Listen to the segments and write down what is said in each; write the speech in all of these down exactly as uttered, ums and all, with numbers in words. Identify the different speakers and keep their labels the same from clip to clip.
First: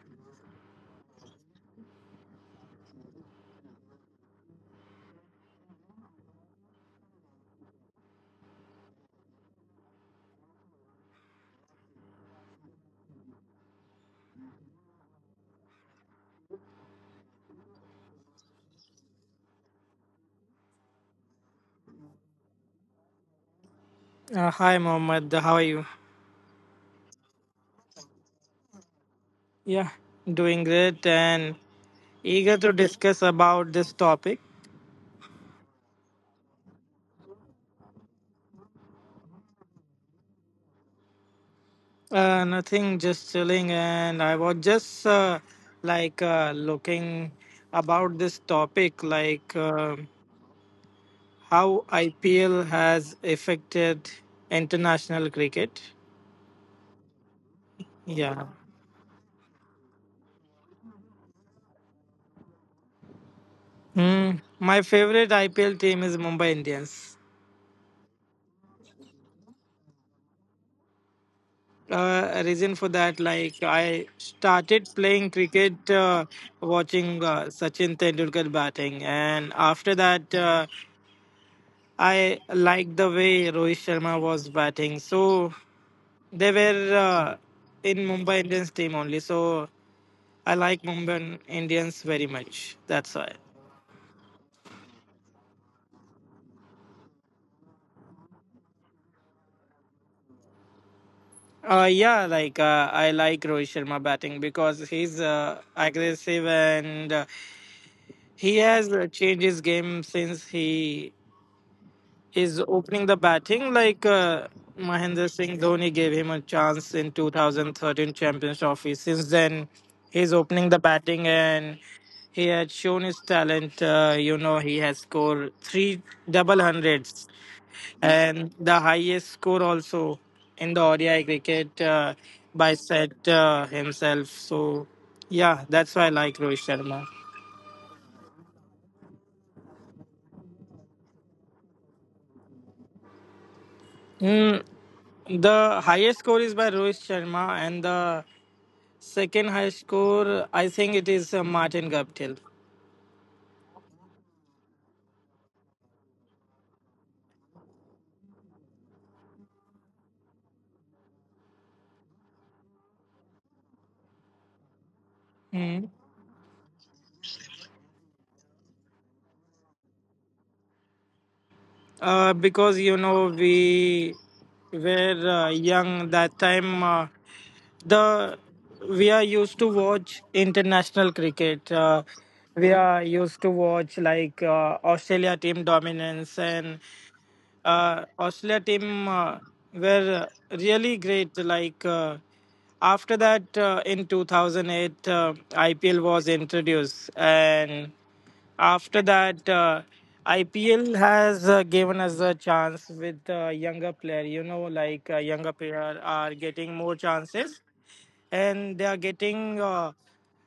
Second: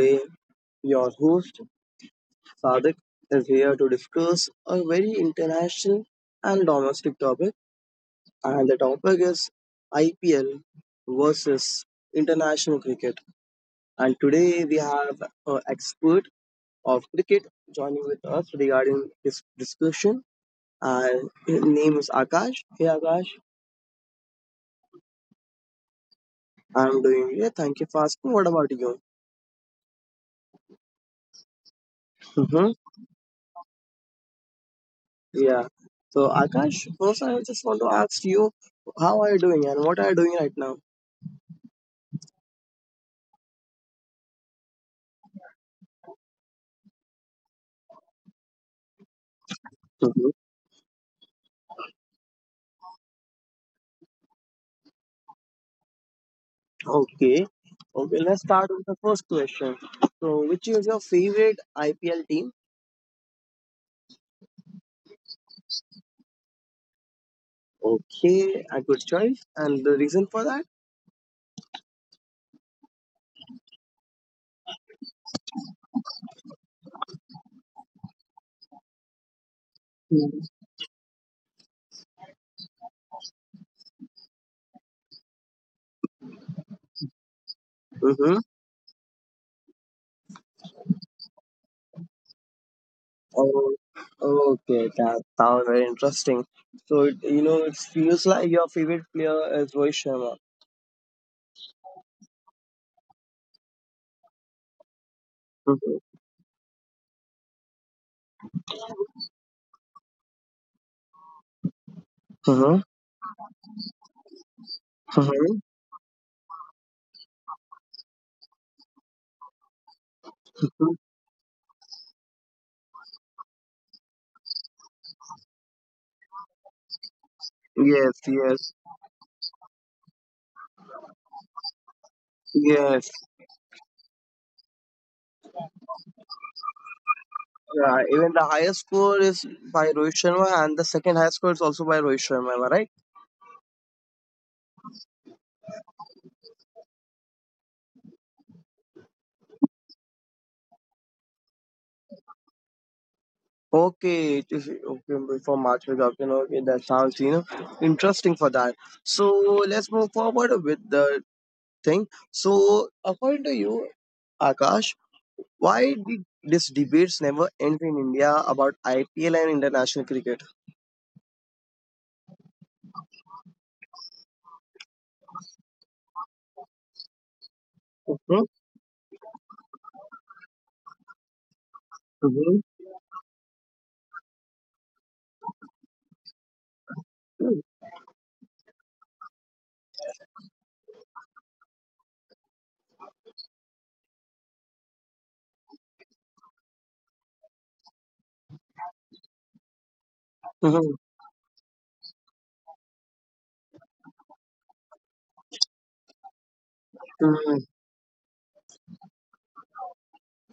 Speaker 1: Today, your host Sadik is here to discuss a very international and domestic topic, and the topic is I P L versus international cricket. And today, we have an expert of cricket joining with us regarding this discussion. And his name is Akash. Hey Akash,
Speaker 2: Uh, hi, Mohammed. How are you?
Speaker 1: I'm doing great. Thank you for asking. What about you?
Speaker 2: Yeah, doing great and eager to discuss about this topic.
Speaker 1: Yeah. So Akash, first I just want to ask you, how are you doing and what are you doing right now?
Speaker 2: Uh, nothing, just chilling, and I was just uh, like uh, looking about this topic, like uh,
Speaker 1: Mhm.
Speaker 2: how I P L has affected international cricket.
Speaker 1: Okay. Okay, let's
Speaker 2: Yeah.
Speaker 1: start with the first question. So, which is your favorite I P L team?
Speaker 2: Hmm. My favorite I P L team is Mumbai Indians.
Speaker 1: Okay, a good choice. And the reason for that?
Speaker 2: Uh, reason for that, like, I started playing cricket, uh, watching uh, Sachin Tendulkar batting, and after that uh, I liked the way Rohit Sharma was batting, so they were uh, in
Speaker 1: Mm-hmm.
Speaker 2: Mumbai Indians team only, so I like Mumbai Indians very much, that's why.
Speaker 1: Oh, okay, that sounds very interesting. So, it, you know, it feels like your favorite player is Rohit Sharma.
Speaker 2: Uh, yeah, like uh, I like Rohit Sharma batting because he's uh,
Speaker 1: Mm-hmm.
Speaker 2: aggressive, and uh, he has uh, changed his game since he is
Speaker 1: Mm-hmm.
Speaker 2: opening the batting, like uh, Mahendra
Speaker 1: Mm-hmm.
Speaker 2: Singh Dhoni gave him a chance in twenty thirteen Champions Trophy. Since then, he's opening the batting and he had shown his talent. Uh, you know, he has scored three double hundreds
Speaker 1: Yes,
Speaker 2: and
Speaker 1: yes,
Speaker 2: the highest score also in the O D I cricket uh, by
Speaker 1: yes,
Speaker 2: Set uh, himself. So, yeah, that's why I like Rohit Sharma.
Speaker 1: yeah, even the highest score is by Rohit Sharma, and the second highest score is also by Rohit Sharma. Am I right?
Speaker 2: Mm, the highest score is by Rohit Sharma, and the Second high score, I think it is uh, Martin Guptill.
Speaker 1: Okay, it is okay for March Cup. You know, okay, that sounds you know interesting for that. So let's move forward with the thing. So according to you, Akash, why
Speaker 2: Hmm.
Speaker 1: did these debates never end in India about I P L and international cricket?
Speaker 2: Uh, because you know we were uh, young that time. Uh,
Speaker 1: Hmm?
Speaker 2: the We are used to watch international cricket. Uh,
Speaker 1: Mhm.
Speaker 2: we are used to watch like uh, Australia team dominance, and
Speaker 1: Mhm.
Speaker 2: uh, Australia team uh, were uh, really great. Like uh, after that, uh, in two thousand eight, uh, I P L was introduced, and after that, uh, I P L has uh, given us a chance with uh, younger player. You know, like uh, Younger player are getting more
Speaker 1: Mhm.
Speaker 2: chances and they are getting uh,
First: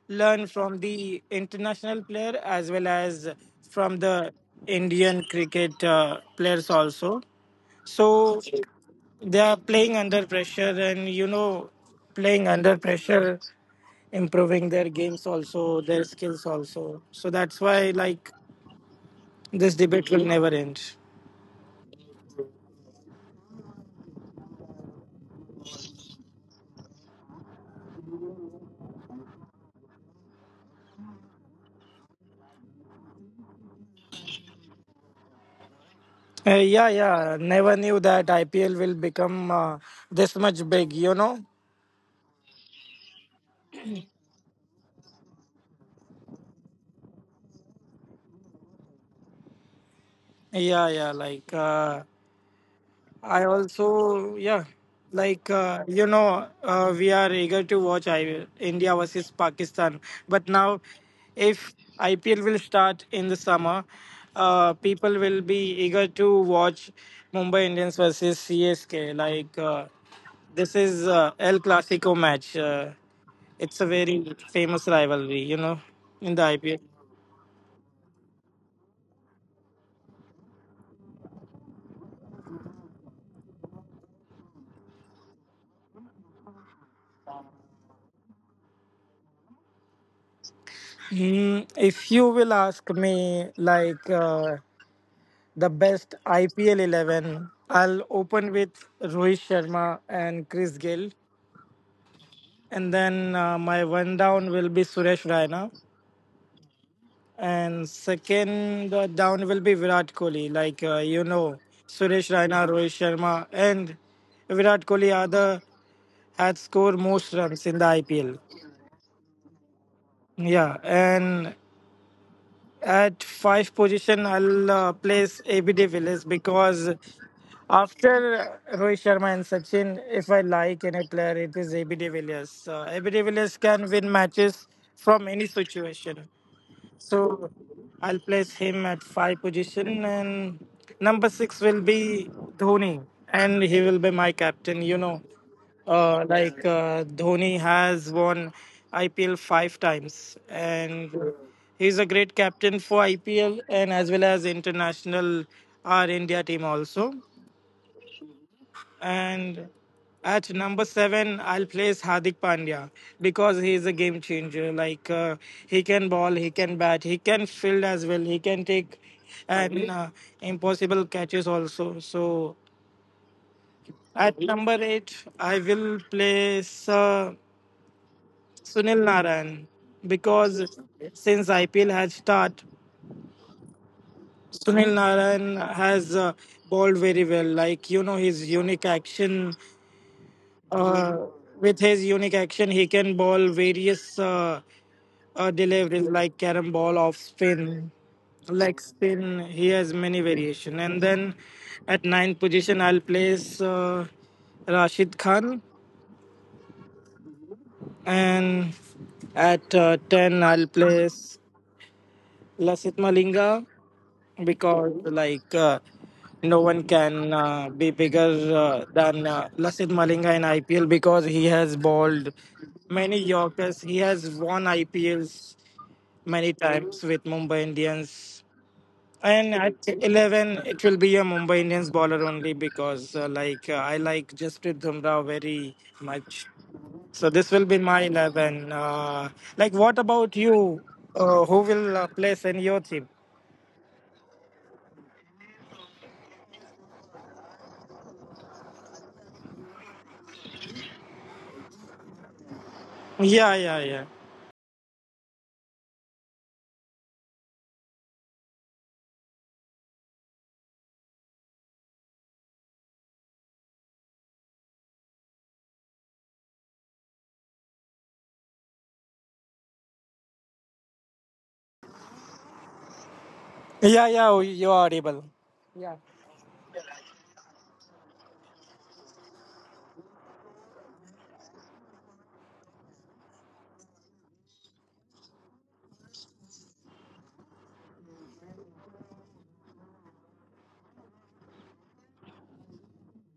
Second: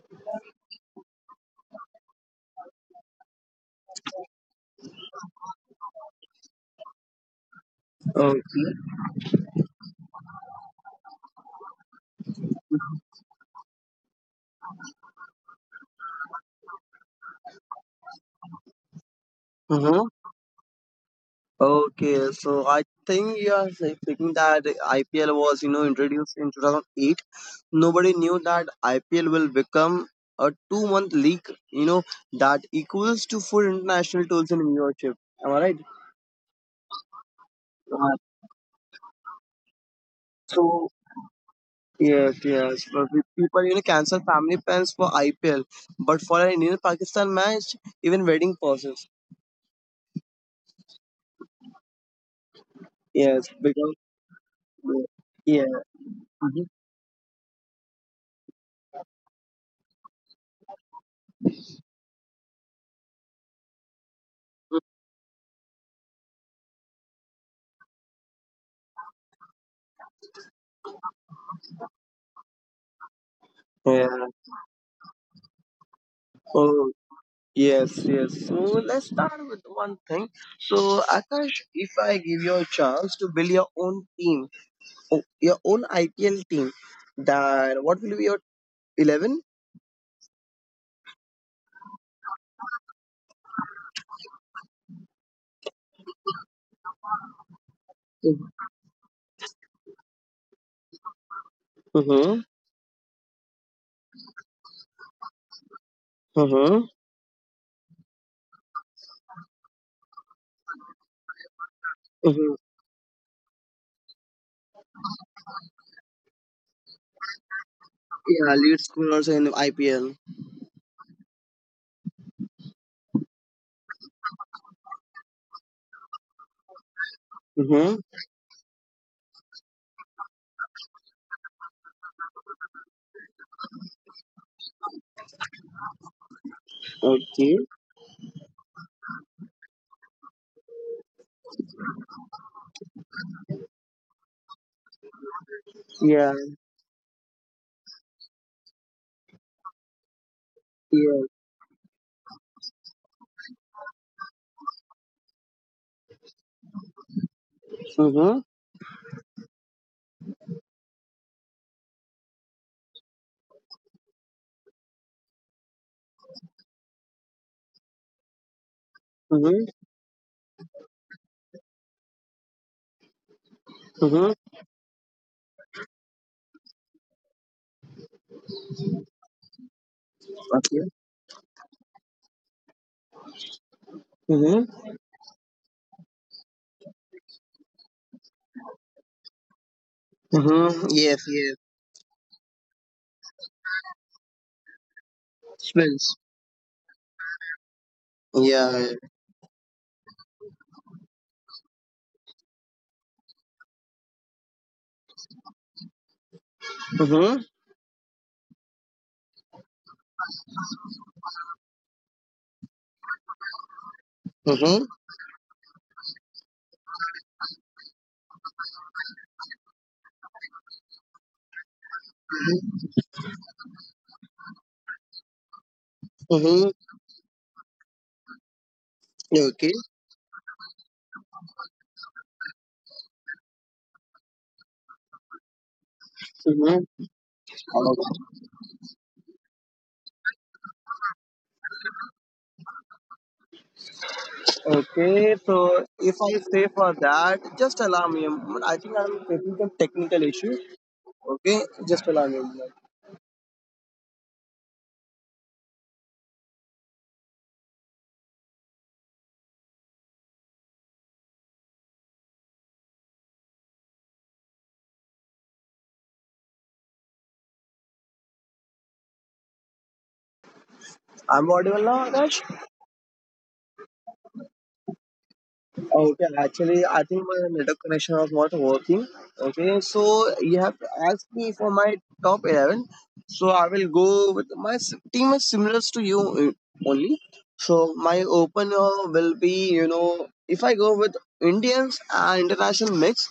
Speaker 2: learn from the international player as well as from the Indian cricket uh, players also. So they are playing under pressure, and you know, playing under pressure, improving their games also, their skills also. So that's why, like, this
Speaker 1: Mhm.
Speaker 2: debate will never end.
Speaker 1: Okay, so I think you are say- thinking that I P L was, you know, introduced in two thousand eight. Nobody knew that I P L will become a two-month league, you know, that equals to full international tours in viewership. Am I right?
Speaker 2: Uh, yeah, yeah. Never knew
Speaker 1: Uh,
Speaker 2: that I P L will become uh, this much
Speaker 1: so
Speaker 2: big. You know.
Speaker 1: yes, yes. But we- people, you know, cancel family plans for I P L, but for an Indian-Pakistan match, even wedding pauses.
Speaker 2: Yeah, yeah. Like. Uh, I
Speaker 1: Yes, because
Speaker 2: also, yeah, like
Speaker 1: yeah.
Speaker 2: uh, you know,
Speaker 1: Mhm.
Speaker 2: uh, we are eager to watch I P L, India versus Pakistan. But now, if I P L will start in the summer, uh, people will be eager to watch Mumbai Indians versus C S K. Like uh, this is uh, El Clasico match. Uh, it's a
Speaker 1: Yeah.
Speaker 2: very famous rivalry, you know, in the I P L.
Speaker 1: Oh. Yes, yes. So let's start with one thing. So Akash, if I give you a chance to build your own team, o- your own I P L team, then what will be your eleven?
Speaker 2: Mm, if you will ask me, like. Uh, the best I P L eleven. I'll open with Rohit Sharma and Chris Gill.
Speaker 1: Mm-hmm.
Speaker 2: And then uh, my one down will be Suresh Raina.
Speaker 1: Mm-hmm.
Speaker 2: And second uh, down will be Virat Kohli. Like, uh, you know, Suresh
Speaker 1: Mm-hmm.
Speaker 2: Raina, Rohit Sharma, and Virat Kohli are the had scored most runs in the I P L.
Speaker 1: Yeah, lead scorers in I P L.
Speaker 2: Yeah, and At five position, I'll uh, place A B D de Villiers because
Speaker 1: Mm-hmm.
Speaker 2: after Rohit Sharma and Sachin, if I like any player, it is A B D de Villiers. Uh, A B Villiers can win matches from any situation. So
Speaker 1: Okay.
Speaker 2: I'll place him at five position, and number six will be Dhoni, and he will be my captain. You know, uh,
Speaker 1: Yeah.
Speaker 2: like uh, Dhoni has won I P L five times, and
Speaker 1: Yeah.
Speaker 2: he's a great captain for I P L and as well as international our India team also.
Speaker 1: Mm-hmm.
Speaker 2: And at number seven, I'll place Hardik Pandya because he is a game changer. Like uh, he can ball, he can bat, he can field as well, he can take
Speaker 1: Mm-hmm.
Speaker 2: and uh, impossible catches also. So
Speaker 1: Mm-hmm.
Speaker 2: at number eight, I will place uh, Sunil Narayan because
Speaker 1: Okay.
Speaker 2: since I P L has started,
Speaker 1: Mm-hmm.
Speaker 2: Sunil Narayan has uh, bowled very well. Like you know his unique action
Speaker 1: Mm-hmm.
Speaker 2: Uh,
Speaker 1: Yes. Yes.
Speaker 2: with his unique action, he can ball various uh, uh, deliveries
Speaker 1: Spins.
Speaker 2: like carom ball, off spin, leg
Speaker 1: Yeah.
Speaker 2: spin. He has many variation. And then at ninth position, I'll place uh, Rashid Khan,
Speaker 1: Mm-hmm.
Speaker 2: and at uh, ten, I'll place Lasith Malinga,
Speaker 1: Mm-hmm.
Speaker 2: because like uh, no one can uh, be bigger uh, than uh, Lasith Malinga in I P L because he has bowled many Yorkers. He has won I P Ls many
Speaker 1: Mm-hmm.
Speaker 2: times with Mumbai Indians. And
Speaker 1: Okay.
Speaker 2: at eleven, it will be a Mumbai Indians bowler only because uh, like uh, I like Jasprit Bumrah very much.
Speaker 1: Mm-hmm.
Speaker 2: So this will be my eleven. Uh, like, what about you? Uh, who will uh, place in your team?
Speaker 1: Okay, so if I say for that, just allow me a moment. I think I'm facing some technical issue. Okay, just allow me a moment.
Speaker 2: Yeah, yeah, yeah.
Speaker 1: I'm audible now, Akash.
Speaker 2: Yeah, yeah, oh, you are able.
Speaker 1: Okay, actually, I think my network connection was not working. Okay, so you have asked me for my top eleven. So I will go with my s- team is similar to you uh, only. So my opener will be, you know, if I go with Indians and international mix,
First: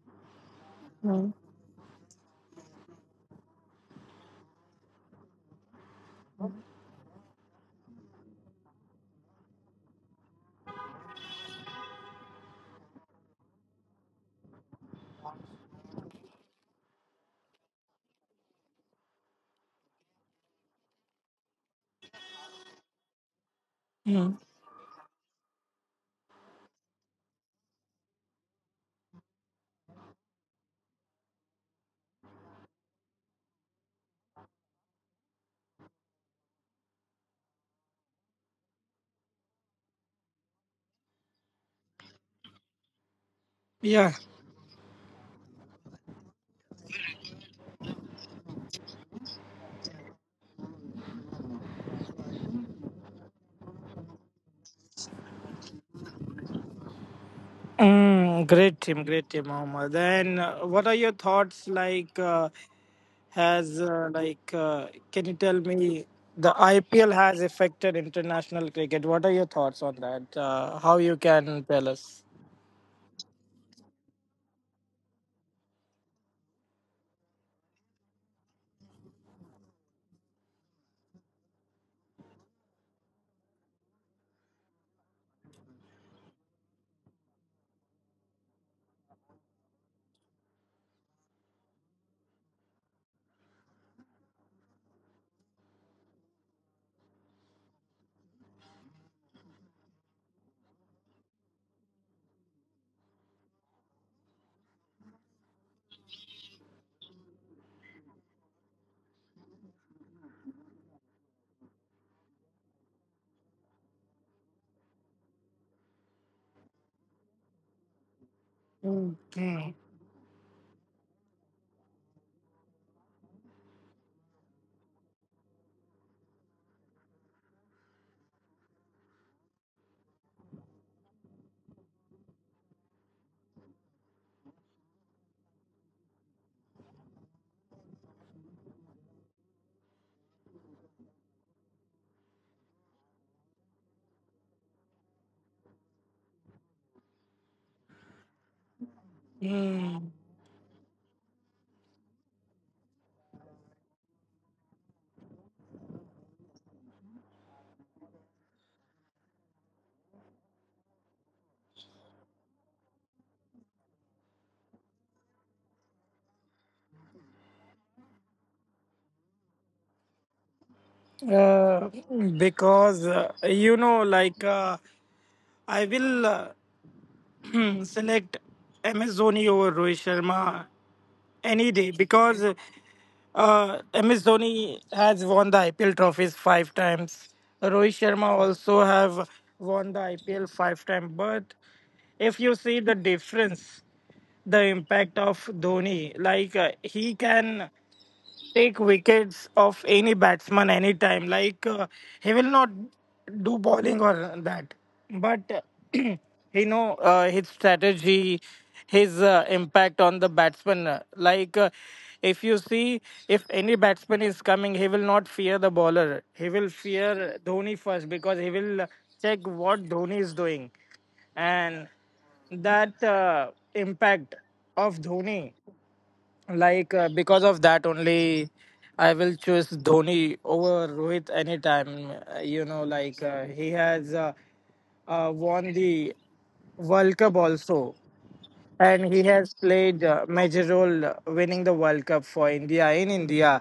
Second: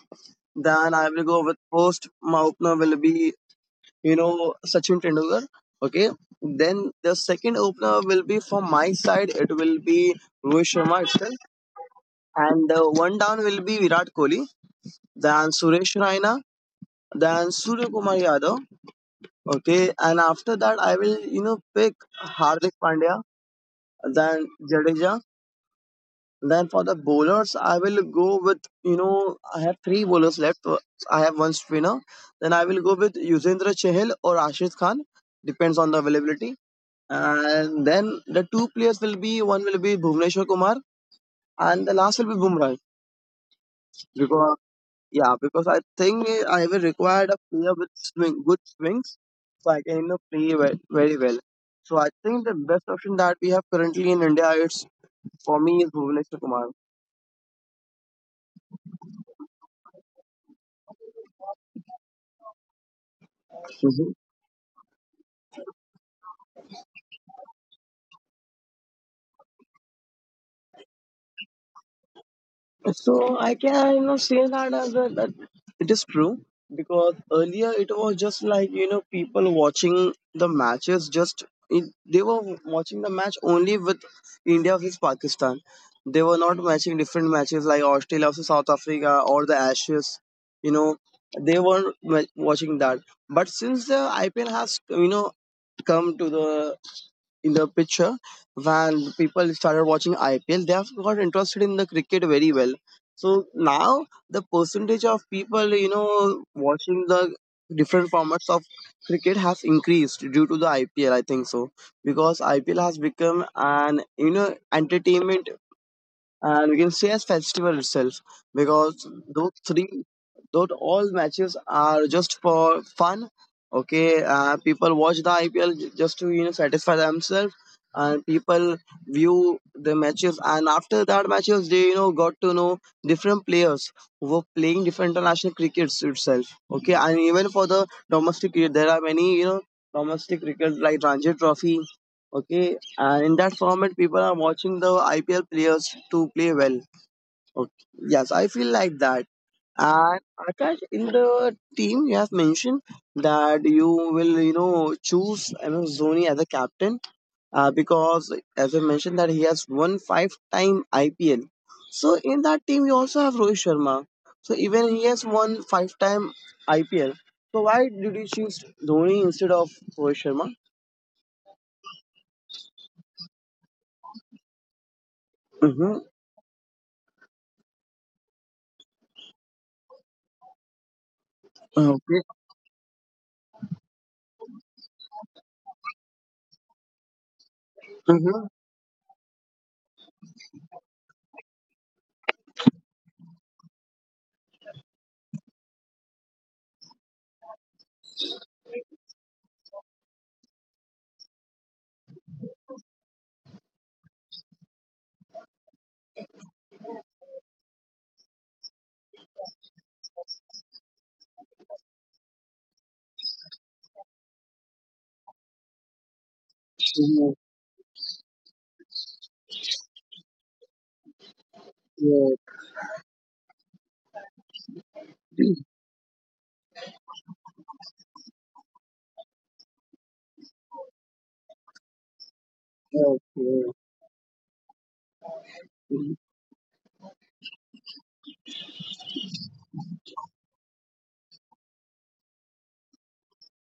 Speaker 1: then I will go with first. My opener will be you know Sachin Tendulkar. Okay, then the second opener will be from my side. It will be Rohit Sharma itself, and the one down will be Virat Kohli, then Suresh Raina, then Surya Kumar Yadav. Okay, and after that I will you know pick Hardik Pandya, then Jadeja. Then for the bowlers, I will go with you know I have three bowlers left. I have one spinner. Then I will go with Yuzvendra Chahal or Ashit Khan depends on the availability. And then the two players will be, one will be Bhuvneshwar Kumar and the last will be Bumrah.
Speaker 2: Yeah.
Speaker 1: Because yeah, because I think I will require a player with swing, good swings, so I can you know play ve- very well. So I think the best option that we have currently in India, it's for me is Bhuvneshwar Kumar.
Speaker 2: Mm, great team, great team, Mohammed. And uh, what are your thoughts, like? Uh, has uh, like uh, Can you tell me the I P L has affected international cricket? What are your thoughts on that? Uh, how you can tell us?
Speaker 1: So I can you know say that as a, that it is true because earlier it was just like you know people watching the matches just it, they were watching the match only with India versus Pakistan. They were not matching different matches like Australia versus South Africa or the Ashes. You know they were not watching that. But since the I P L has you know come to the in the picture when people started watching I P L, they have got interested in the cricket very well. So now the percentage of people, you know, watching the different formats of cricket has increased due to the I P L. I think so, because I P L has become an you know entertainment and we can say as festival itself because those
Speaker 2: Hmm.
Speaker 1: three those all matches are just for fun. okay uh, people watch the IPL just to you know satisfy themselves, and people view the matches, and after that matches they you know got to know different players who were playing different international crickets itself. Okay, and even for the domestic cricket there are many you know domestic cricket like Ranji Trophy. Okay, and in that format people are watching the IPL players to play well. Okay, yes I feel like that.
Speaker 2: Mm.
Speaker 1: And Akash, in the team you have mentioned that you will you know choose MS Dhoni as a captain, uh, because as I mentioned that he has won five time IPL, so in that team you also have Rohit Sharma, so even he has won five time IPL, so why did you choose Dhoni instead of Rohit Sharma?
Speaker 2: Uh, because uh, you know, like uh, I
Speaker 1: Mm-hmm.
Speaker 2: will uh, select M S Dhoni over Rohit Sharma any day
Speaker 1: Okay.
Speaker 2: because uh, M S Dhoni has won the I P L trophies five times. Rohit Sharma also have won the I P L five times. But if you see the difference, the impact of Dhoni, like uh, he can take wickets of any batsman anytime. Like uh, he will not do bowling or that, but he know uh, his strategy, his uh, impact on the batsman. Uh, Like uh, if you see, if any batsman is coming, he will not fear the bowler. He will
Speaker 1: Mm-hmm.
Speaker 2: fear Dhoni first because he will check what Dhoni is doing, and that uh, impact of Dhoni. Like uh, because of that only, I will choose Dhoni over Rohit anytime. Uh, You know, like uh, he
Speaker 1: Okay.
Speaker 2: has uh, uh, won the
Speaker 1: Mhm.
Speaker 2: World Cup also, and he has played uh, major role uh, winning the World Cup for India in India.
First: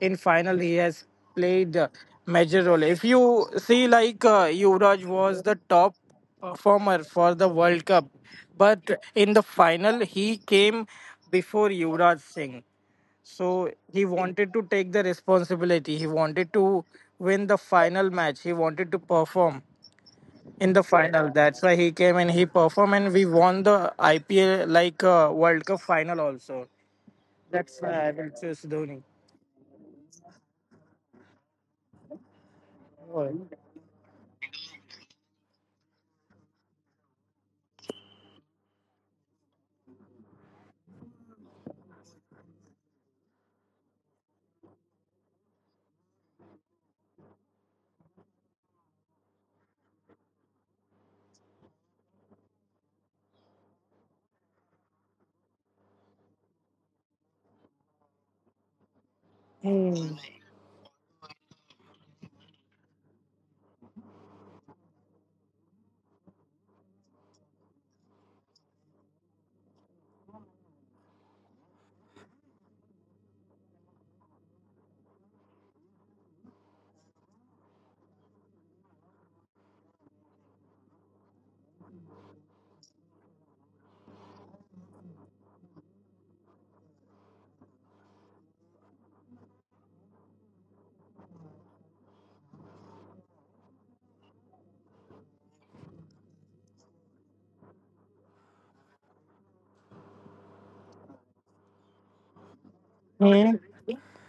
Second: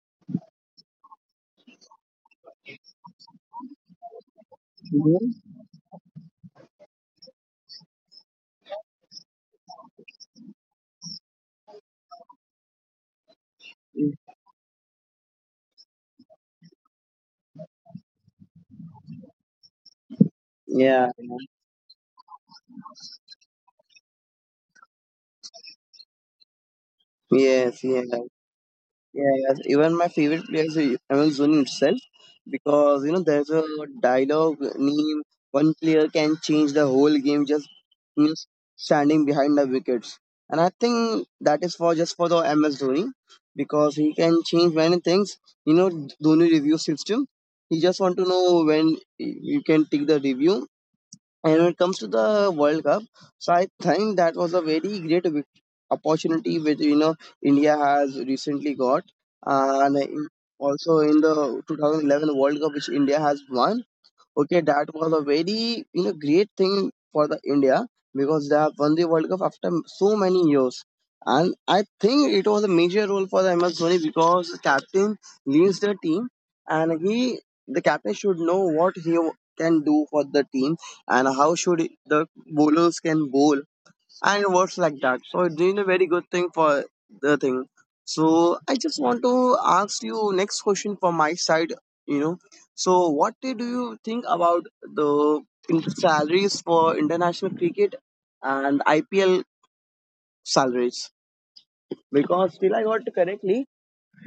Speaker 2: In final, he has played uh, major role. If you see, like uh, Yuvraj was the top performer for the World Cup, but in the final he came before Yuvraj Singh. So he wanted to take the responsibility. He wanted to win the final match. He wanted to perform in the
Speaker 1: Yeah,
Speaker 2: final. That's why he came and he performed, and we won the I P L, like uh, World Cup final also. That's
Speaker 1: yes, yeah,
Speaker 2: why I will choose Dhoni.
Speaker 1: yes. Even my favorite player is Amazon Dhoni himself because you know there's a dialogue name. One player can change the whole game just you know, standing behind the wickets, and I think that is for just for the M S Dhoni because he can change many things. You know, Dhoni review system. He just want to know when you can take the review. And when it comes to the World Cup, so I think that was a very great vic- opportunity which you know India has recently got, and in- also in the twenty eleven World Cup which India has won. Okay, that was a very you know great thing for the India because they have won the World Cup after so many years. And I think it was a major role for the M S Dhoni because the captain leads the team, and he the captain should know what he can do for the team and how should the bowlers can bowl and words like that. So you doing a very good thing for the thing. So I just want to ask you next question from my side. You know, so what do you think about the in- salaries for international cricket and I P L salaries? Because till I got
Speaker 2: Hmm.
Speaker 1: correctly,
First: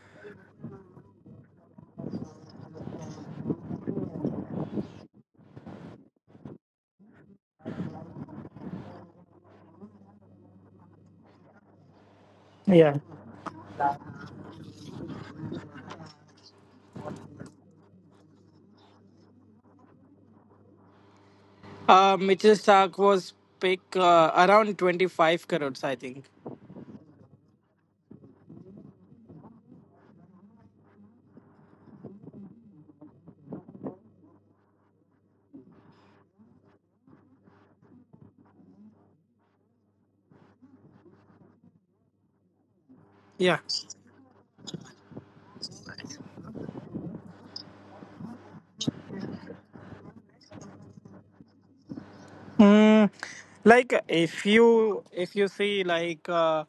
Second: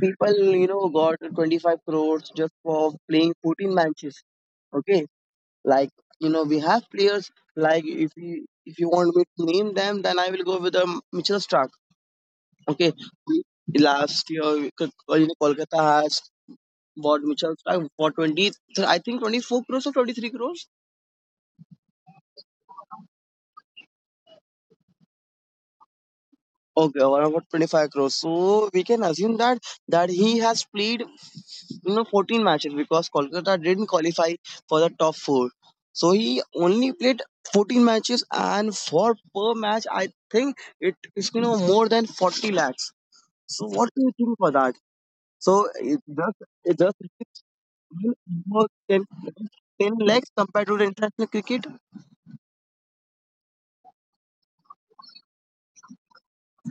Speaker 1: people you know got twenty five crores just for playing fourteen matches. Okay, like you know we have players, like if you if you want me to name them, then I will go with the Mitchell Stark. Okay,
Speaker 2: Yeah.
Speaker 1: last year K- uh, you know, Kolkata has bought Mitchell Stark for twenty, I think twenty four crores or twenty three crores.
Speaker 2: Uh, Mitchell Stark was pick uh, around twenty-five crores, I think.
Speaker 1: Okay, or about twenty five crores. So we can assume that that he has played you know fourteen matches because Kolkata didn't qualify for the top four. So he only played fourteen matches, and for per match, I think it is you know more than forty lakhs.
Speaker 2: Yeah.
Speaker 1: So what do you think for that? So it just it just more ten ten 10 lakhs compared to the international cricket.
Speaker 2: Mm, like, if you if you see, like uh,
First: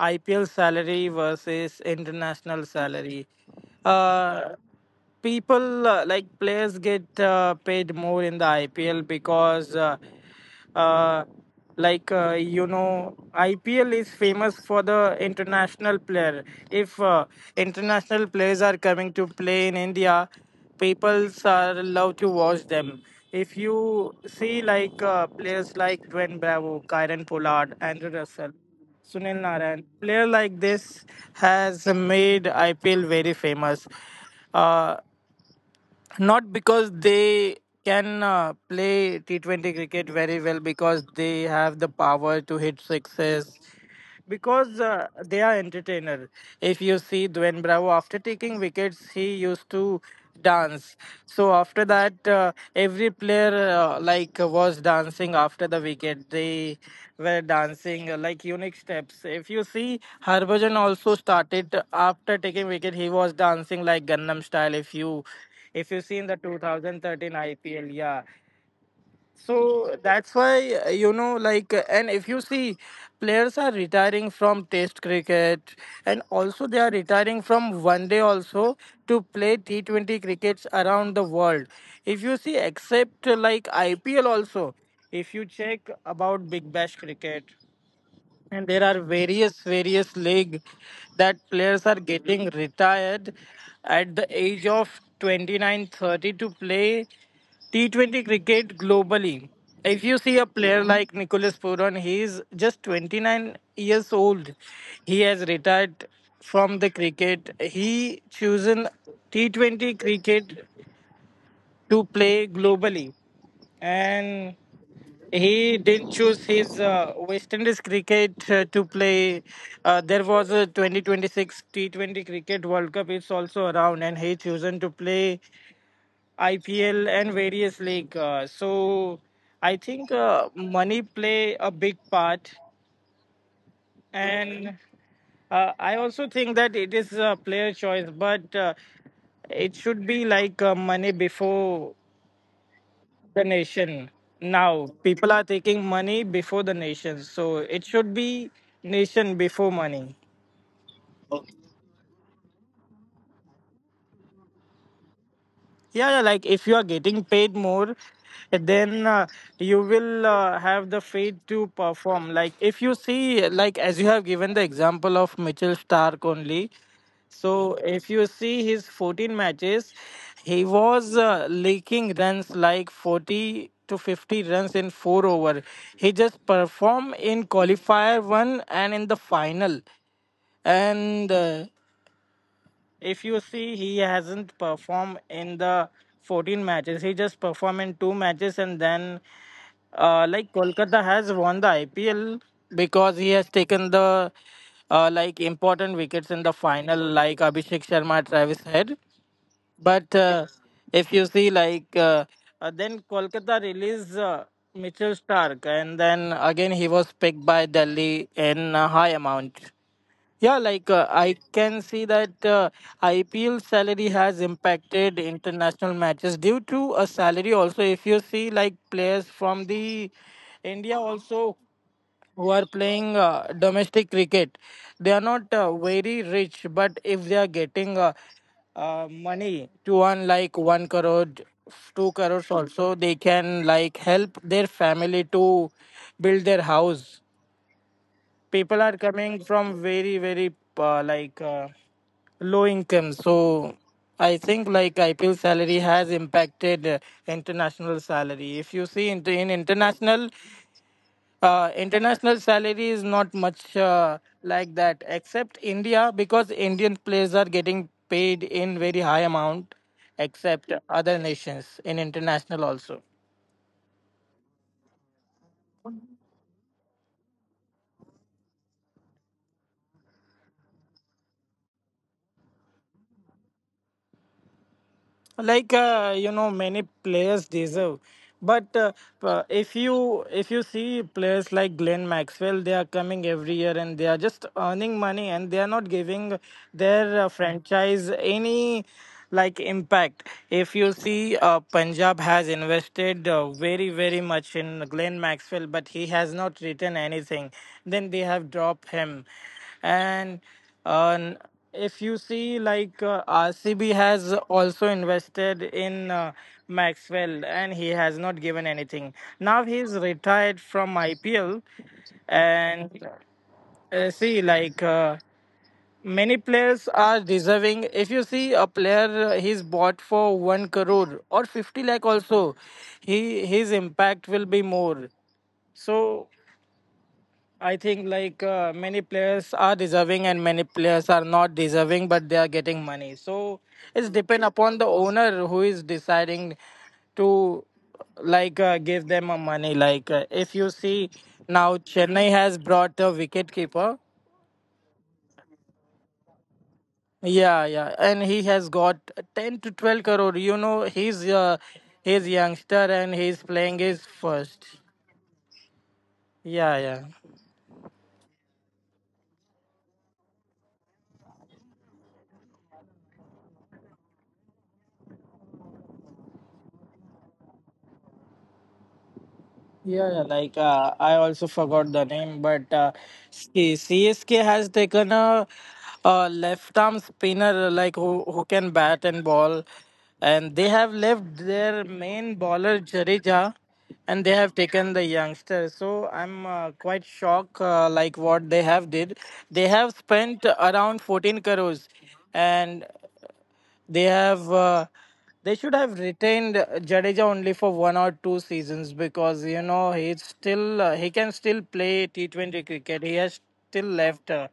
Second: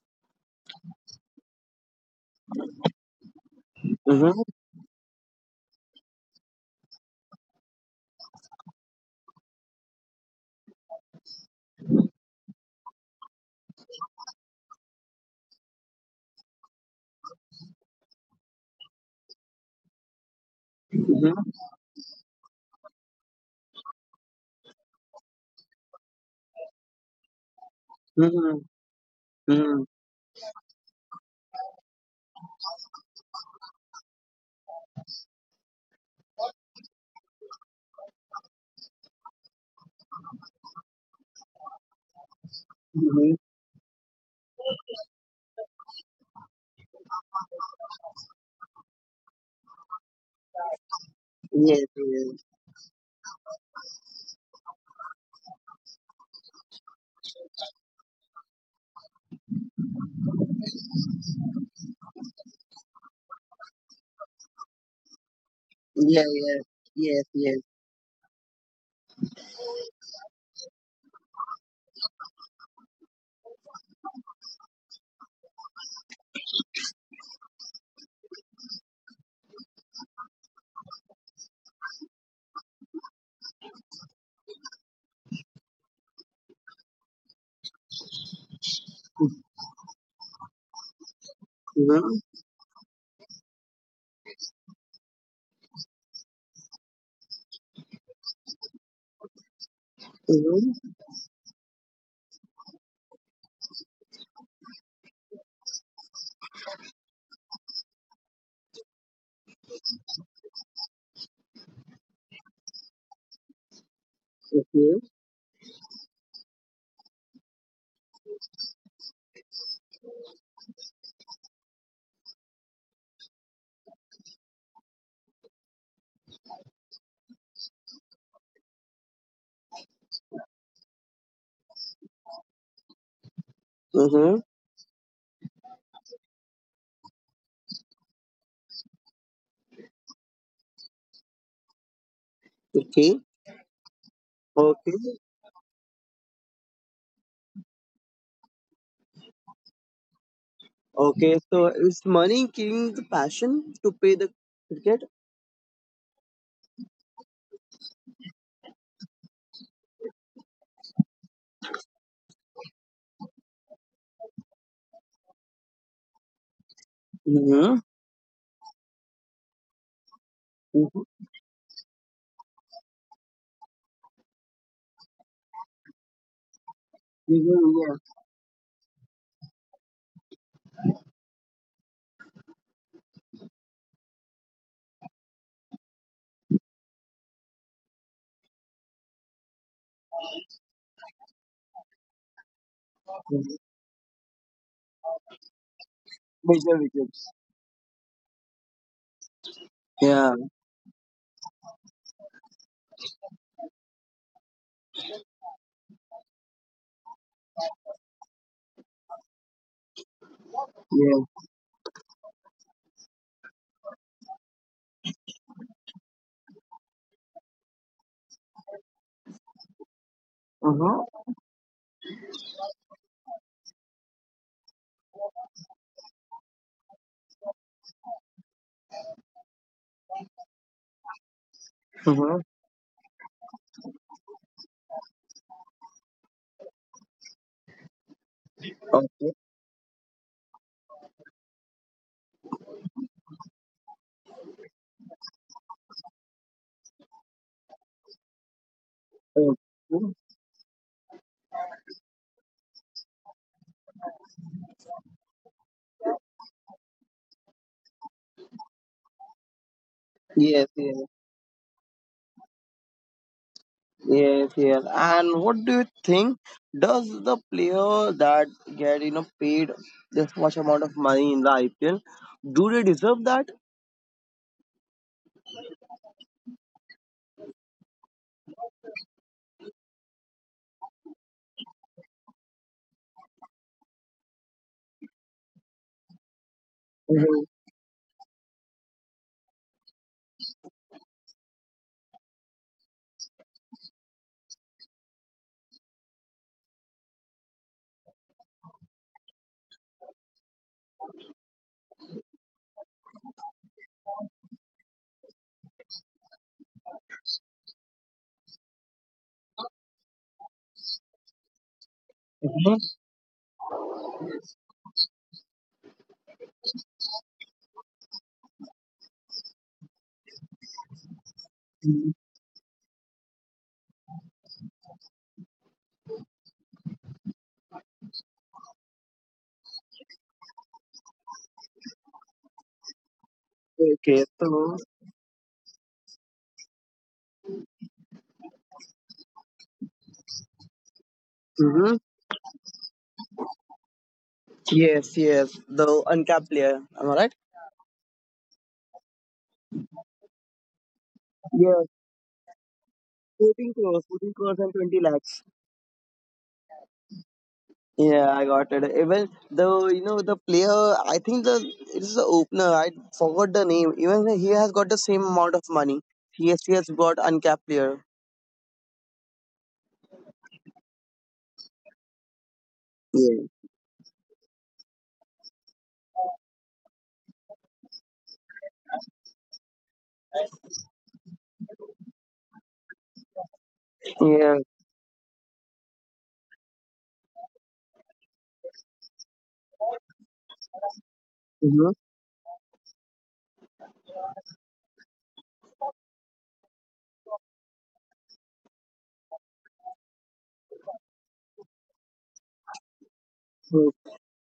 Speaker 2: I P L salary versus international salary,
Speaker 1: Mm-hmm.
Speaker 2: uh, people, uh, like players get uh, paid more in the I P L because uh, uh, like uh, you know ipl is famous for the international player, if uh, international players are coming to play in india,
Speaker 1: Mm-hmm.
Speaker 2: peoples are love to watch them. If you see, like uh, players like Dwayne Bravo, Kyron Pollard, Andrew Russell,
Speaker 1: Mm-hmm.
Speaker 2: Sunil Narayan,
Speaker 1: Mm-hmm.
Speaker 2: player like this has made I P L very famous. Uh, Not because they can uh, play T twenty cricket very well, because they have the power to hit
Speaker 1: Mm-hmm.
Speaker 2: sixes, because uh, they are entertainer. If you see Dwayne Bravo after taking wickets, he used to dance. So after
Speaker 1: Yes,
Speaker 2: that,
Speaker 1: yes.
Speaker 2: uh, every player uh, like uh, was dancing after the wicket. They were dancing uh, like unique steps. If you see, Harbhajan also started uh, after taking wicket. He was dancing like Gangnam style. If you if you see in
Speaker 1: Yeah,
Speaker 2: the
Speaker 1: yeah. Yes,
Speaker 2: two thousand thirteen
Speaker 1: yes.
Speaker 2: I P L, yeah. So that's why, uh, you know, like, uh, and if you see, players are retiring from Test cricket, and also they are retiring from One Day also to play T Twenty crickets around the world. If you see, except uh, like I P L also, if you check about Big Bash cricket, and there are various various league that players are
Speaker 1: Mm-hmm.
Speaker 2: getting retired at the age of twenty nine, thirty, to play T twenty cricket globally. If you see a player
Speaker 1: Mm-hmm.
Speaker 2: like Nicholas Puron, he is just twenty-nine years old. He has retired from the cricket. He chosen T twenty cricket to play globally, and
Speaker 1: Okay.
Speaker 2: he did choose his uh, West Indies cricket uh, to play. Uh, there was a twenty twenty-six T twenty Cricket World Cup. It's also around, and he chosen to play I P L and various league. Uh, so I think uh, money play a big part,
Speaker 1: Mm-hmm.
Speaker 2: and uh, I also think that it is a player choice, but uh, it should be, like uh, money before
Speaker 1: Okay.
Speaker 2: the nation. Now
Speaker 1: Okay.
Speaker 2: people are taking money before the nation, so it should be nation before money.
Speaker 1: Okay. So is money killing the passion to pay the cricket?
Speaker 2: Yeah, yeah, like, if you are getting paid more, then uh, you will uh, have the faith to perform. Like, if you see, like, as you have given the example of Mitchell Stark only, so
Speaker 1: Mm-hmm.
Speaker 2: if you see his fourteen matches, he
Speaker 1: Mm-hmm.
Speaker 2: was uh, leaking runs like forty to fifty runs in four over. He just performed in
Speaker 1: Mm-hmm. Yeah.
Speaker 2: qualifier one and in the final, and uh, if you see, he hasn't performed in the fourteen matches. He just performed in two matches, and then uh, like Kolkata has won the I P L because he has
Speaker 1: Mhm.
Speaker 2: taken the uh, like important wickets in the
Speaker 1: Major
Speaker 2: final,
Speaker 1: wickets.
Speaker 2: like Abhishek Sharma, Travis Head. But
Speaker 1: Yeah.
Speaker 2: uh, if you see, like uh, uh, then Kolkata released uh, Mitchell Stark, and then again he was picked by Delhi in a high amount. Yeah, like uh,
Speaker 1: Yeah.
Speaker 2: I can see that uh, I P L salary has impacted international matches due to a salary. Also, if you see like players from the India
Speaker 1: Uh-huh.
Speaker 2: also who are playing uh, domestic cricket, they are not uh, very rich, but if they are getting uh, uh, money to earn like one crore, two
Speaker 1: Uh-huh.
Speaker 2: crores also, they can like help their family to build their house. People are
Speaker 1: Okay.
Speaker 2: coming from very very uh, like uh, low income. So I think like IPL salary has impacted uh, international salary. If you see in, in
Speaker 1: Okay.
Speaker 2: international, uh, international salary is not much uh, like that except India, because Indian players are getting paid in very high amount, except
Speaker 1: Yes, yes.
Speaker 2: other nations in international also.
Speaker 1: Yes, yes. And what do you think? Does the player that get you know paid this much amount of money in the I P L, do they deserve that?
Speaker 2: Like uh, you know, many players deserve, but uh, uh, if you if you see players like Glenn Maxwell, they are coming every year and they are just earning money and they are not giving their uh,
Speaker 1: Mm-hmm.
Speaker 2: franchise any like impact. If you see, uh, Punjab has invested uh, very very much in Glenn Maxwell, but he has not written anything, then they have dropped him. And uh, if you see like, uh, R C B has also invested in uh, Maxwell and he has not given anything. Now he's retired from I P L. And uh, see like uh, many players are deserving. If you see a player, uh, he's bought for one crore or fifty lakh also, he his impact will be more. So I think like, uh, many players are deserving and many players are not deserving, but they are getting money. So it's
Speaker 1: Okay,
Speaker 2: depend upon
Speaker 1: so
Speaker 2: the owner who is deciding to like uh, give them a money. Like uh, if you see now,
Speaker 1: hmm
Speaker 2: Chennai has brought a wicket keeper.
Speaker 1: yes, yes, the uncapped player. Am I right?
Speaker 2: Yeah, yeah, and he has got ten to twelve crore. You know, he's uh,
Speaker 1: Yes,
Speaker 2: he's youngster and he's
Speaker 1: fourteen
Speaker 2: playing his
Speaker 1: crores, fourteen crores
Speaker 2: first.
Speaker 1: and twenty lakhs.
Speaker 2: Yeah, yeah.
Speaker 1: Yeah, I got it. Even though you know the player, I think the it's the opener. I forgot the name. Even he has got the same amount of money. He has, he has got uncapped player.
Speaker 2: Yeah, yeah, like uh, I also forgot the name, but uh, C- CSK has taken a, a left arm spinner like who, who can bat and ball, and they have left their main bowler Jadeja, and they have
Speaker 1: Yeah.
Speaker 2: taken the youngster. So I'm uh, quite shocked uh, like what they have did. They have spent around fourteen crores,
Speaker 1: Mhm,
Speaker 2: and they have uh, they should have retained Jadeja only for one or two seasons, because you know he's still uh, he can still play T twenty cricket. He has still
Speaker 1: mhm.
Speaker 2: left uh,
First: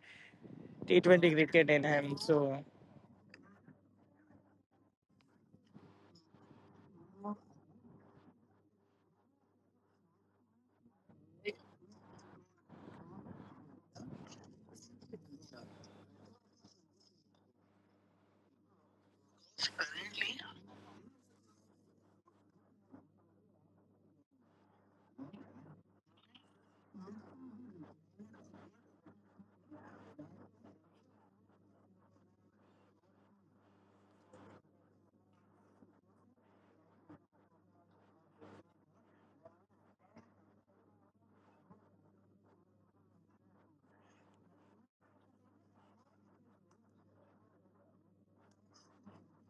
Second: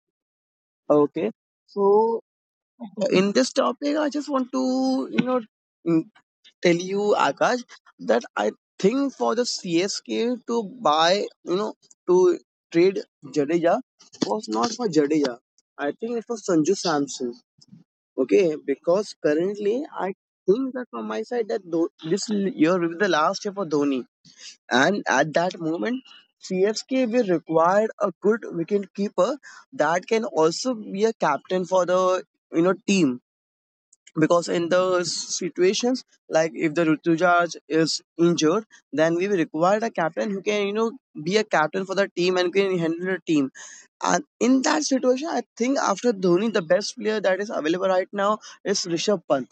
Speaker 1: Okay.
Speaker 2: T twenty cricket in him.
Speaker 1: So
Speaker 2: So
Speaker 1: in this topic, I just want to you know mm, tell you Akash that I think for the C S K to buy you know to trade Jadeja was not for Jadeja. I think it was Sanju Samson. Okay, because currently I think that from my side that tho- this l- year will be the last year for Dhoni. And at that moment, C F K will require a good wicket keeper that can also be a captain for the you know team. Because in the situations like if the Rutuja is injured, then we will require a captain who can you know be a captain for the team and can handle the team. And in that situation, I think after Dhoni, the best player that is available right now is Rishabh Pant,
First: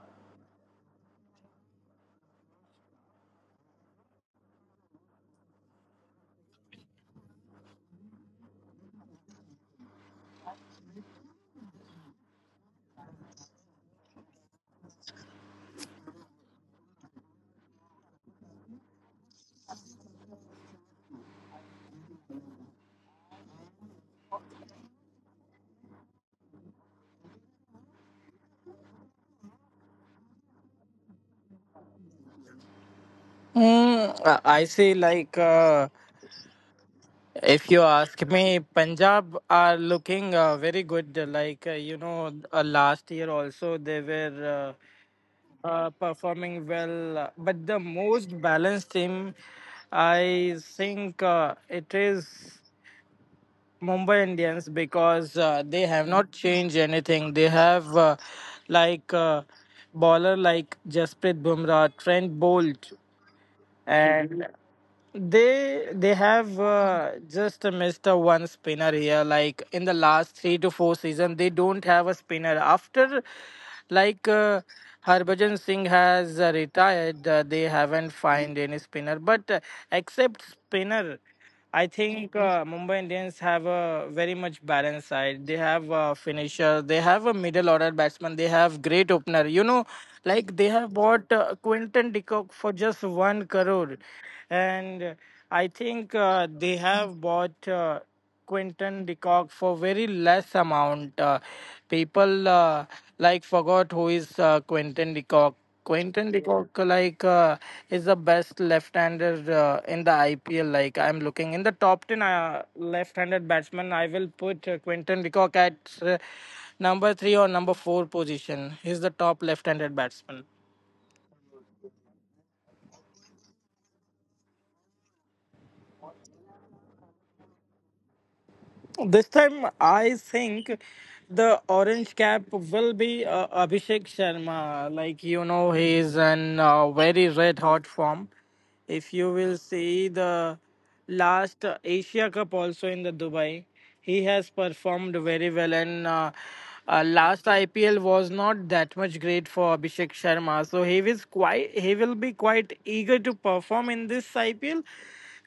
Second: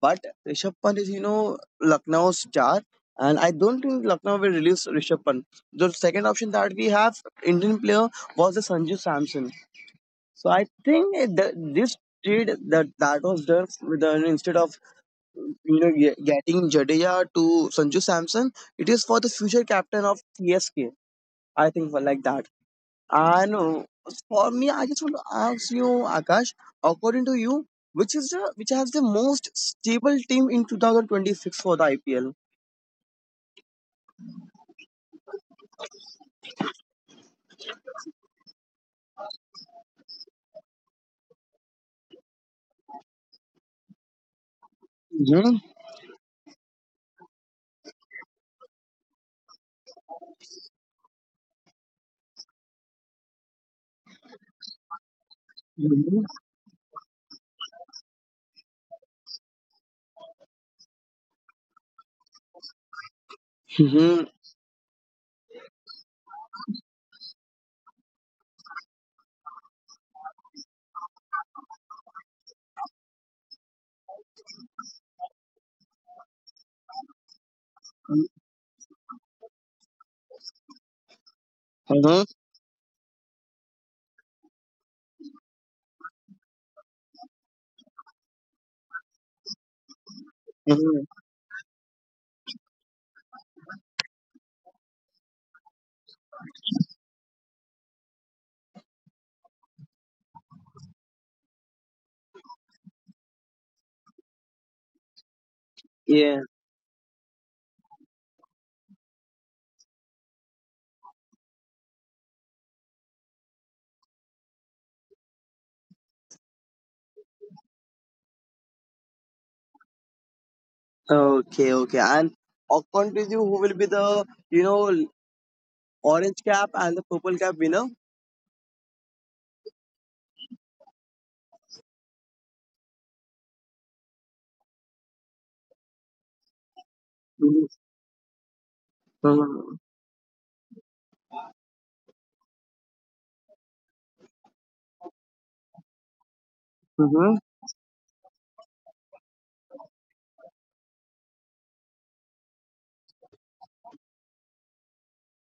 Speaker 1: but Rishabh Pant is, you know, Lucknow's star, and I don't think Lucknow will release Rishabh Pant. The second option that we have, Indian player, was the Sanju Samson. So I think it- the, this trade that that was done with the, instead of you know ge- getting Jadeja to Sanju Samson, it is for the future captain of C S K. I think for like that. I know. For me, I just want to ask you, Akash, according to you, which is the which has the most stable team in two thousand twenty-six for the I P L?
Speaker 2: mm, I I see like, uh, if you ask me, Punjab are looking uh, very good. Like uh, you know, uh, last year also they were, uh,
Speaker 1: Mhm,
Speaker 2: uh, performing well. Uh, But the most balanced team, I think uh, it is Mumbai Indians, because uh, they have
Speaker 1: mhm,
Speaker 2: not changed anything. They have uh, like uh, baller like Jasprit Bumrah, Trent Bolt,
Speaker 1: hmm
Speaker 2: and they they have uh, just missed a one spinner here. Like in the last three to four season, they don't have a spinner. After, like uh, Harbhajan Singh has uh, retired, uh, they haven't find any spinner. But uh, except spinner, I
Speaker 1: mhm,
Speaker 2: think uh, Mumbai Indians have a very much balanced side. They have a finisher, they have a middle order batsman, they have great opener. You know, like they have
Speaker 1: mhm.
Speaker 2: bought uh, Quinton de Kock for just one crore. And I think uh, they have bought uh, Quinton de Kock for very less amount. Uh, people uh, like Forgot who is uh, Quinton de Kock. Quinton
Speaker 1: Yeah.
Speaker 2: de Kock like uh, is the best left-hander uh, in the I P L. Like I'm looking in the top ten uh, left-handed batsman, I will put uh, Quinton de Kock at uh, number three or number four position. He's the top left-handed batsman.
Speaker 1: Okay. Okay. And according to you, who will be the you know orange cap and the purple cap winner?
Speaker 2: This time, I think the orange cap will be uh, Abhishek Sharma. Like, you know, he is in uh, very red
Speaker 1: Mm-hmm.
Speaker 2: hot form. If you will see the last uh, Asia Cup also in the Dubai, he has performed very well. And uh, uh,
Speaker 1: Mm-hmm.
Speaker 2: last I P L was not that much great for Abhishek Sharma. So he was quite, he will be quite eager to perform in this I P L.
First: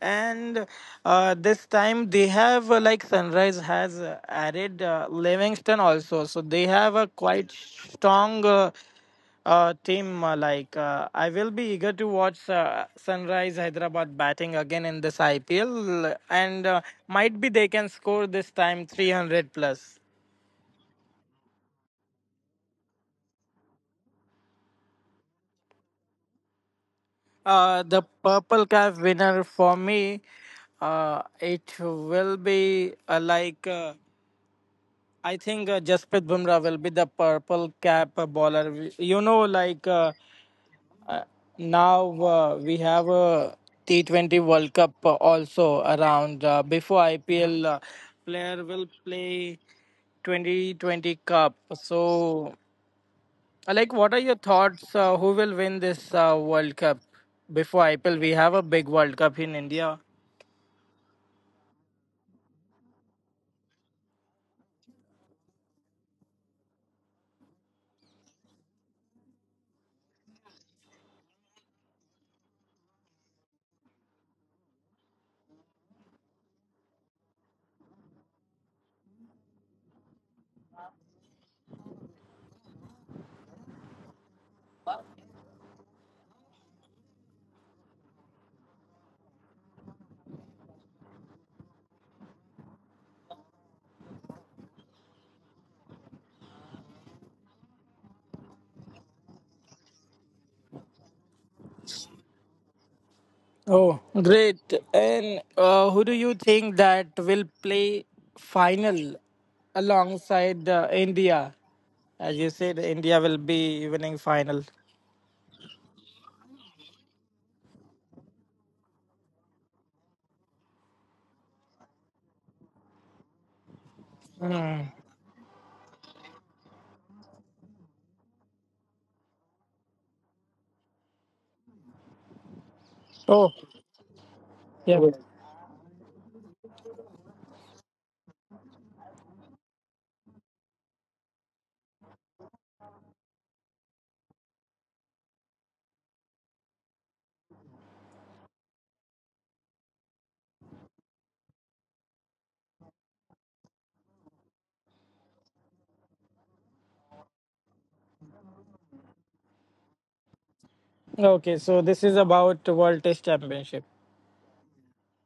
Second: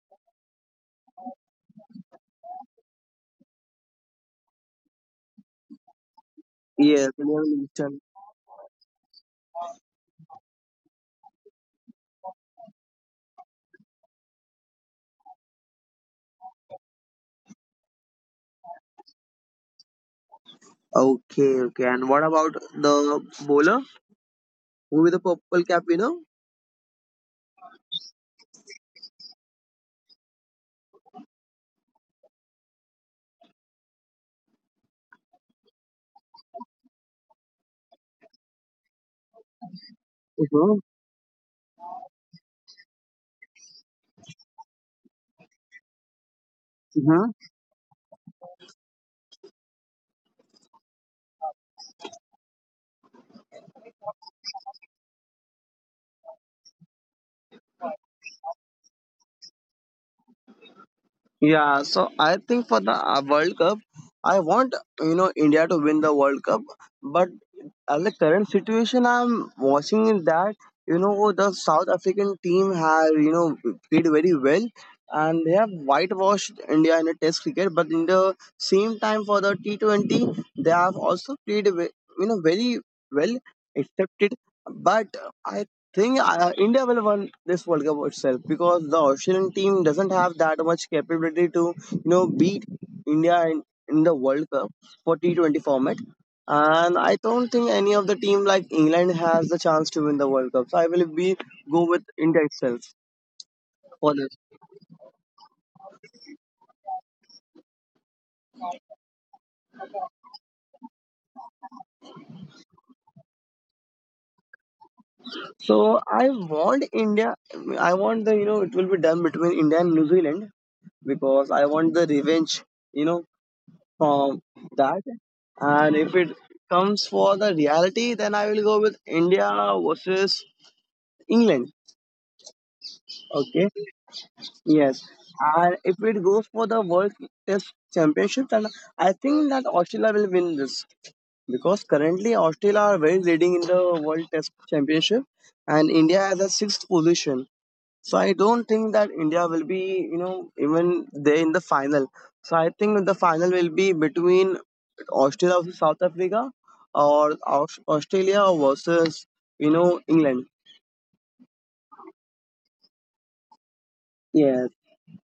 Speaker 2: And uh, this time they have uh, like sunrise has uh, added uh, Livingston also, so they have a
Speaker 1: Yes. Liam
Speaker 2: quite
Speaker 1: Neeson.
Speaker 2: strong uh, uh, team. uh, like uh, I will be eager to watch uh, Sunrise Hyderabad batting again in this IPL, and uh, might be they can score this time three hundred plus.
Speaker 1: Okay. Okay. And what about the bowler? Who will be the purple cap winner?
Speaker 2: Uh, the purple cap winner for me, uh, it will be uh, like uh, I think uh, Jasprit Bumrah will be the purple cap uh, bowler. We- You know, like uh,
Speaker 1: Mhm,
Speaker 2: uh, now uh, we have a T twenty World Cup uh, also around. Uh, before
Speaker 1: mhm.
Speaker 2: I P L, uh, player will play twenty twenty Cup. So, uh, like, what are your thoughts? Uh, who will win this uh, World Cup? Before I P L, we have a big World Cup in India.
Speaker 1: Yeah, so I think for the uh, World Cup, I want you know India to win the World Cup, but uh, the current situation I'm watching is that you know oh, the South African team have you know played very well, and they have whitewashed India in the Test cricket, but in the same time for the T twenty they have also played ve- you know very well accepted. But I think uh, India will win this World Cup itself because the Australian team doesn't have that much capability to you know beat India in, in the World Cup for T twenty format, and I don't think any of the team like England has the chance to win the World Cup. So I will be go with India itself
Speaker 2: Oh,
Speaker 1: for this.
Speaker 2: great. And uh, who do you think that will play final alongside uh, India? As you said, India will be winning final.
Speaker 1: So I want India. I want the you know it will be done between India and New Zealand because I want the revenge. You know from
Speaker 2: Hmm.
Speaker 1: that. And if it comes for the reality, then I will go with India versus England.
Speaker 2: Oh,
Speaker 1: Okay.
Speaker 2: yeah.
Speaker 1: Yes. And if it goes for the World Test Championship, then I think that Australia will win this, because currently Australia are very leading in the World Test Championship, and India has a sixth position. So I don't think that India will be, you know, even there in the final. So I think the final will be between Australia versus South Africa, or Aus- Australia versus, you know, England.
Speaker 2: Okay, so this is about World Test Championship.
Speaker 1: Yes,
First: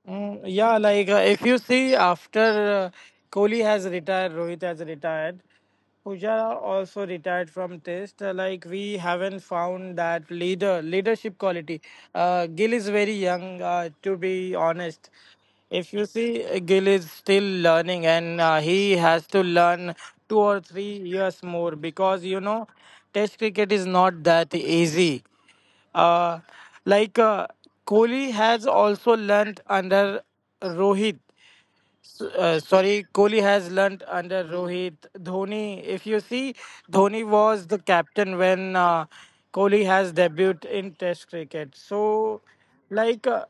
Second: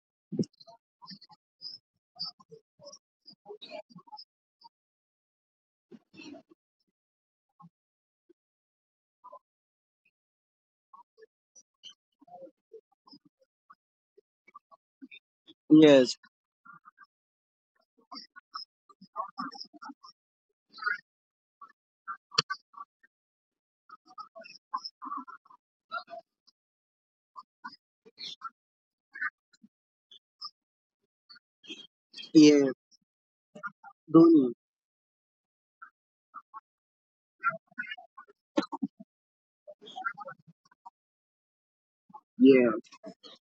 Speaker 2: Mm, yeah, like uh, if you see after uh, Kohli has retired, Rohit has retired, Pujara also retired from Test. Uh, like we haven't found that leader leadership quality. Uh, Gill is very young, uh, to be honest. If you
Speaker 1: yes,
Speaker 2: see, uh, Gill is still learning, and uh, he has to learn two or three years more, because you know, Test cricket is not that easy. uh, like uh, Kohli has also learnt under Rohit. S- Uh,
Speaker 1: yeah,
Speaker 2: sorry, Kohli has learnt under
Speaker 1: Dhoni,
Speaker 2: Rohit. Dhoni, if you see, Dhoni was the captain when uh, Kohli has debuted in Test cricket. So,
Speaker 1: yeah,
Speaker 2: like uh,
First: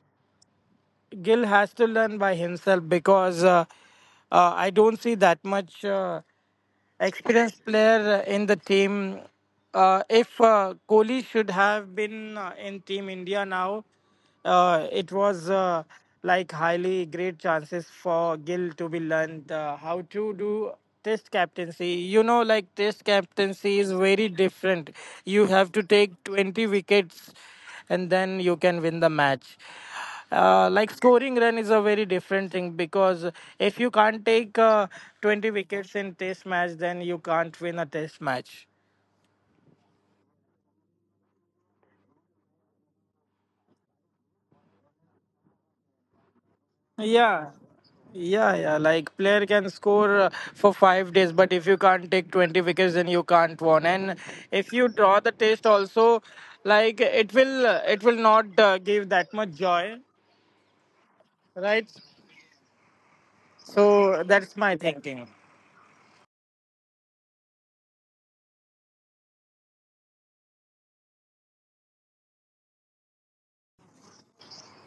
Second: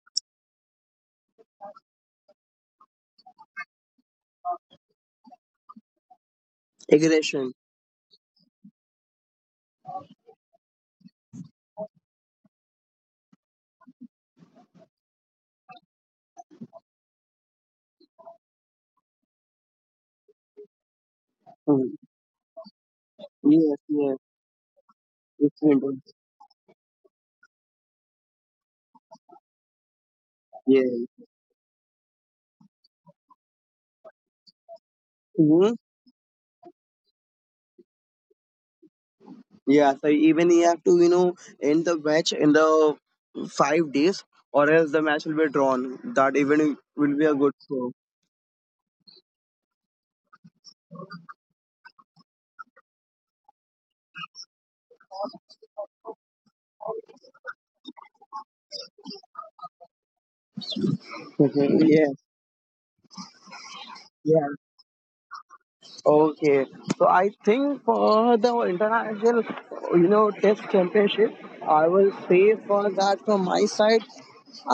Speaker 2: Gill has to learn by himself, because uh, uh, I don't see that much Uh,
Speaker 1: aggression.
Speaker 2: experienced player in the team. Uh, if uh, Kohli should have been uh, in Team India now, uh, it was uh, like highly great chances for Gill to be learned uh, how to do test captaincy.
Speaker 1: Mm.
Speaker 2: You know, like test
Speaker 1: Yes,
Speaker 2: captaincy is
Speaker 1: yes,
Speaker 2: very different. You
Speaker 1: it's
Speaker 2: have to
Speaker 1: Hindu.
Speaker 2: take twenty wickets and then you can win the match. Uh, like
Speaker 1: Yes.
Speaker 2: scoring run is a very different thing, because if you can't take uh, twenty wickets in test match then you can't win a test match.
Speaker 1: Yeah, so even you have to, you know, end the match in the five days, or else the match will be drawn. That even will be a good
Speaker 2: yeah
Speaker 1: show.
Speaker 2: yeah yeah Like player can score uh, for five days, but if you can't take twenty wickets then you can't win. And if you draw the test also, like it will uh, it will not uh, give that much joy,
Speaker 1: Okay.
Speaker 2: right?
Speaker 1: Yeah,
Speaker 2: So
Speaker 1: yeah.
Speaker 2: that's my thinking.
Speaker 1: Okay. So I think for the international, you know, test championship, I will say for that from my side,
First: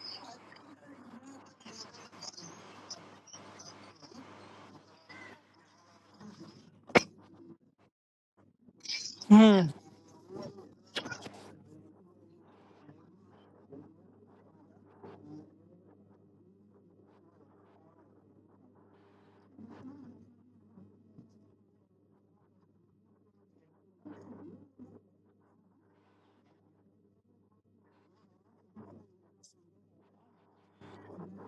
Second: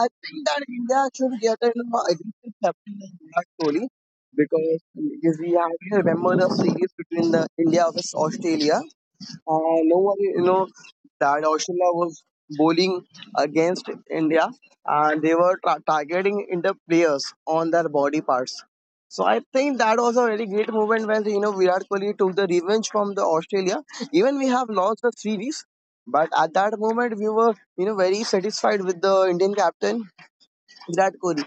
Speaker 1: I think that India should get an aggressive captain like Virat Kohli, because if we have to remember the series between the India versus Australia. Uh, no one, you know, that Australia was bowling against India and they were tra- targeting India players on their body parts. So I think that was a very great moment when you know Virat Kohli took the revenge from the Australia. Even we have lost the series, but at that moment we were you know very satisfied with the Indian captain Virat Kohli.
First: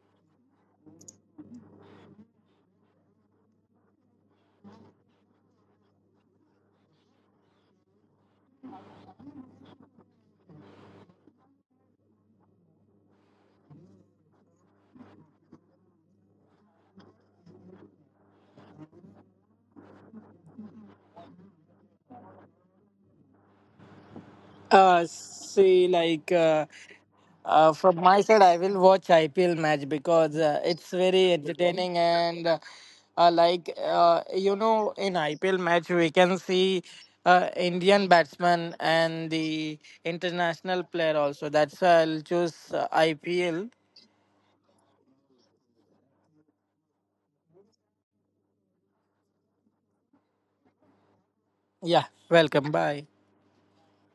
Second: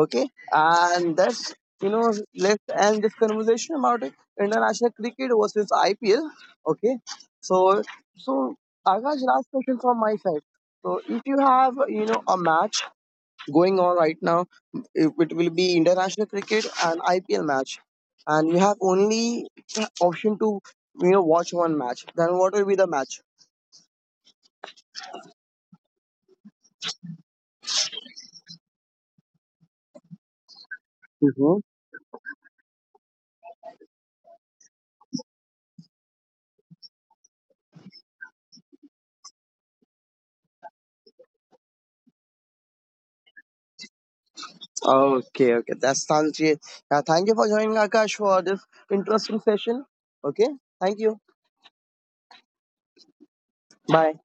Speaker 1: Okay, and that's you know let's end this conversation about it. International cricket versus I P L. Okay, so so Akash, last question from my side. So if you have you know a match going on right now, it, it will be international cricket and I P L match, and you have only option to you know watch one match. Then what will be the match?
Speaker 2: Uh, see, like uh, uh, From my side, I will watch I P L match, because uh, it's very entertaining. And uh, uh, like uh, you know, in I P L match we can see uh, Indian batsman and the international player also. That's why I'll choose uh, I P L.
Speaker 1: Okay, okay. That sounds great. Yeah, thank you for joining Akash for this interesting session. Okay, thank you.
Speaker 2: Yeah, welcome. Bye.
Speaker 1: Bye.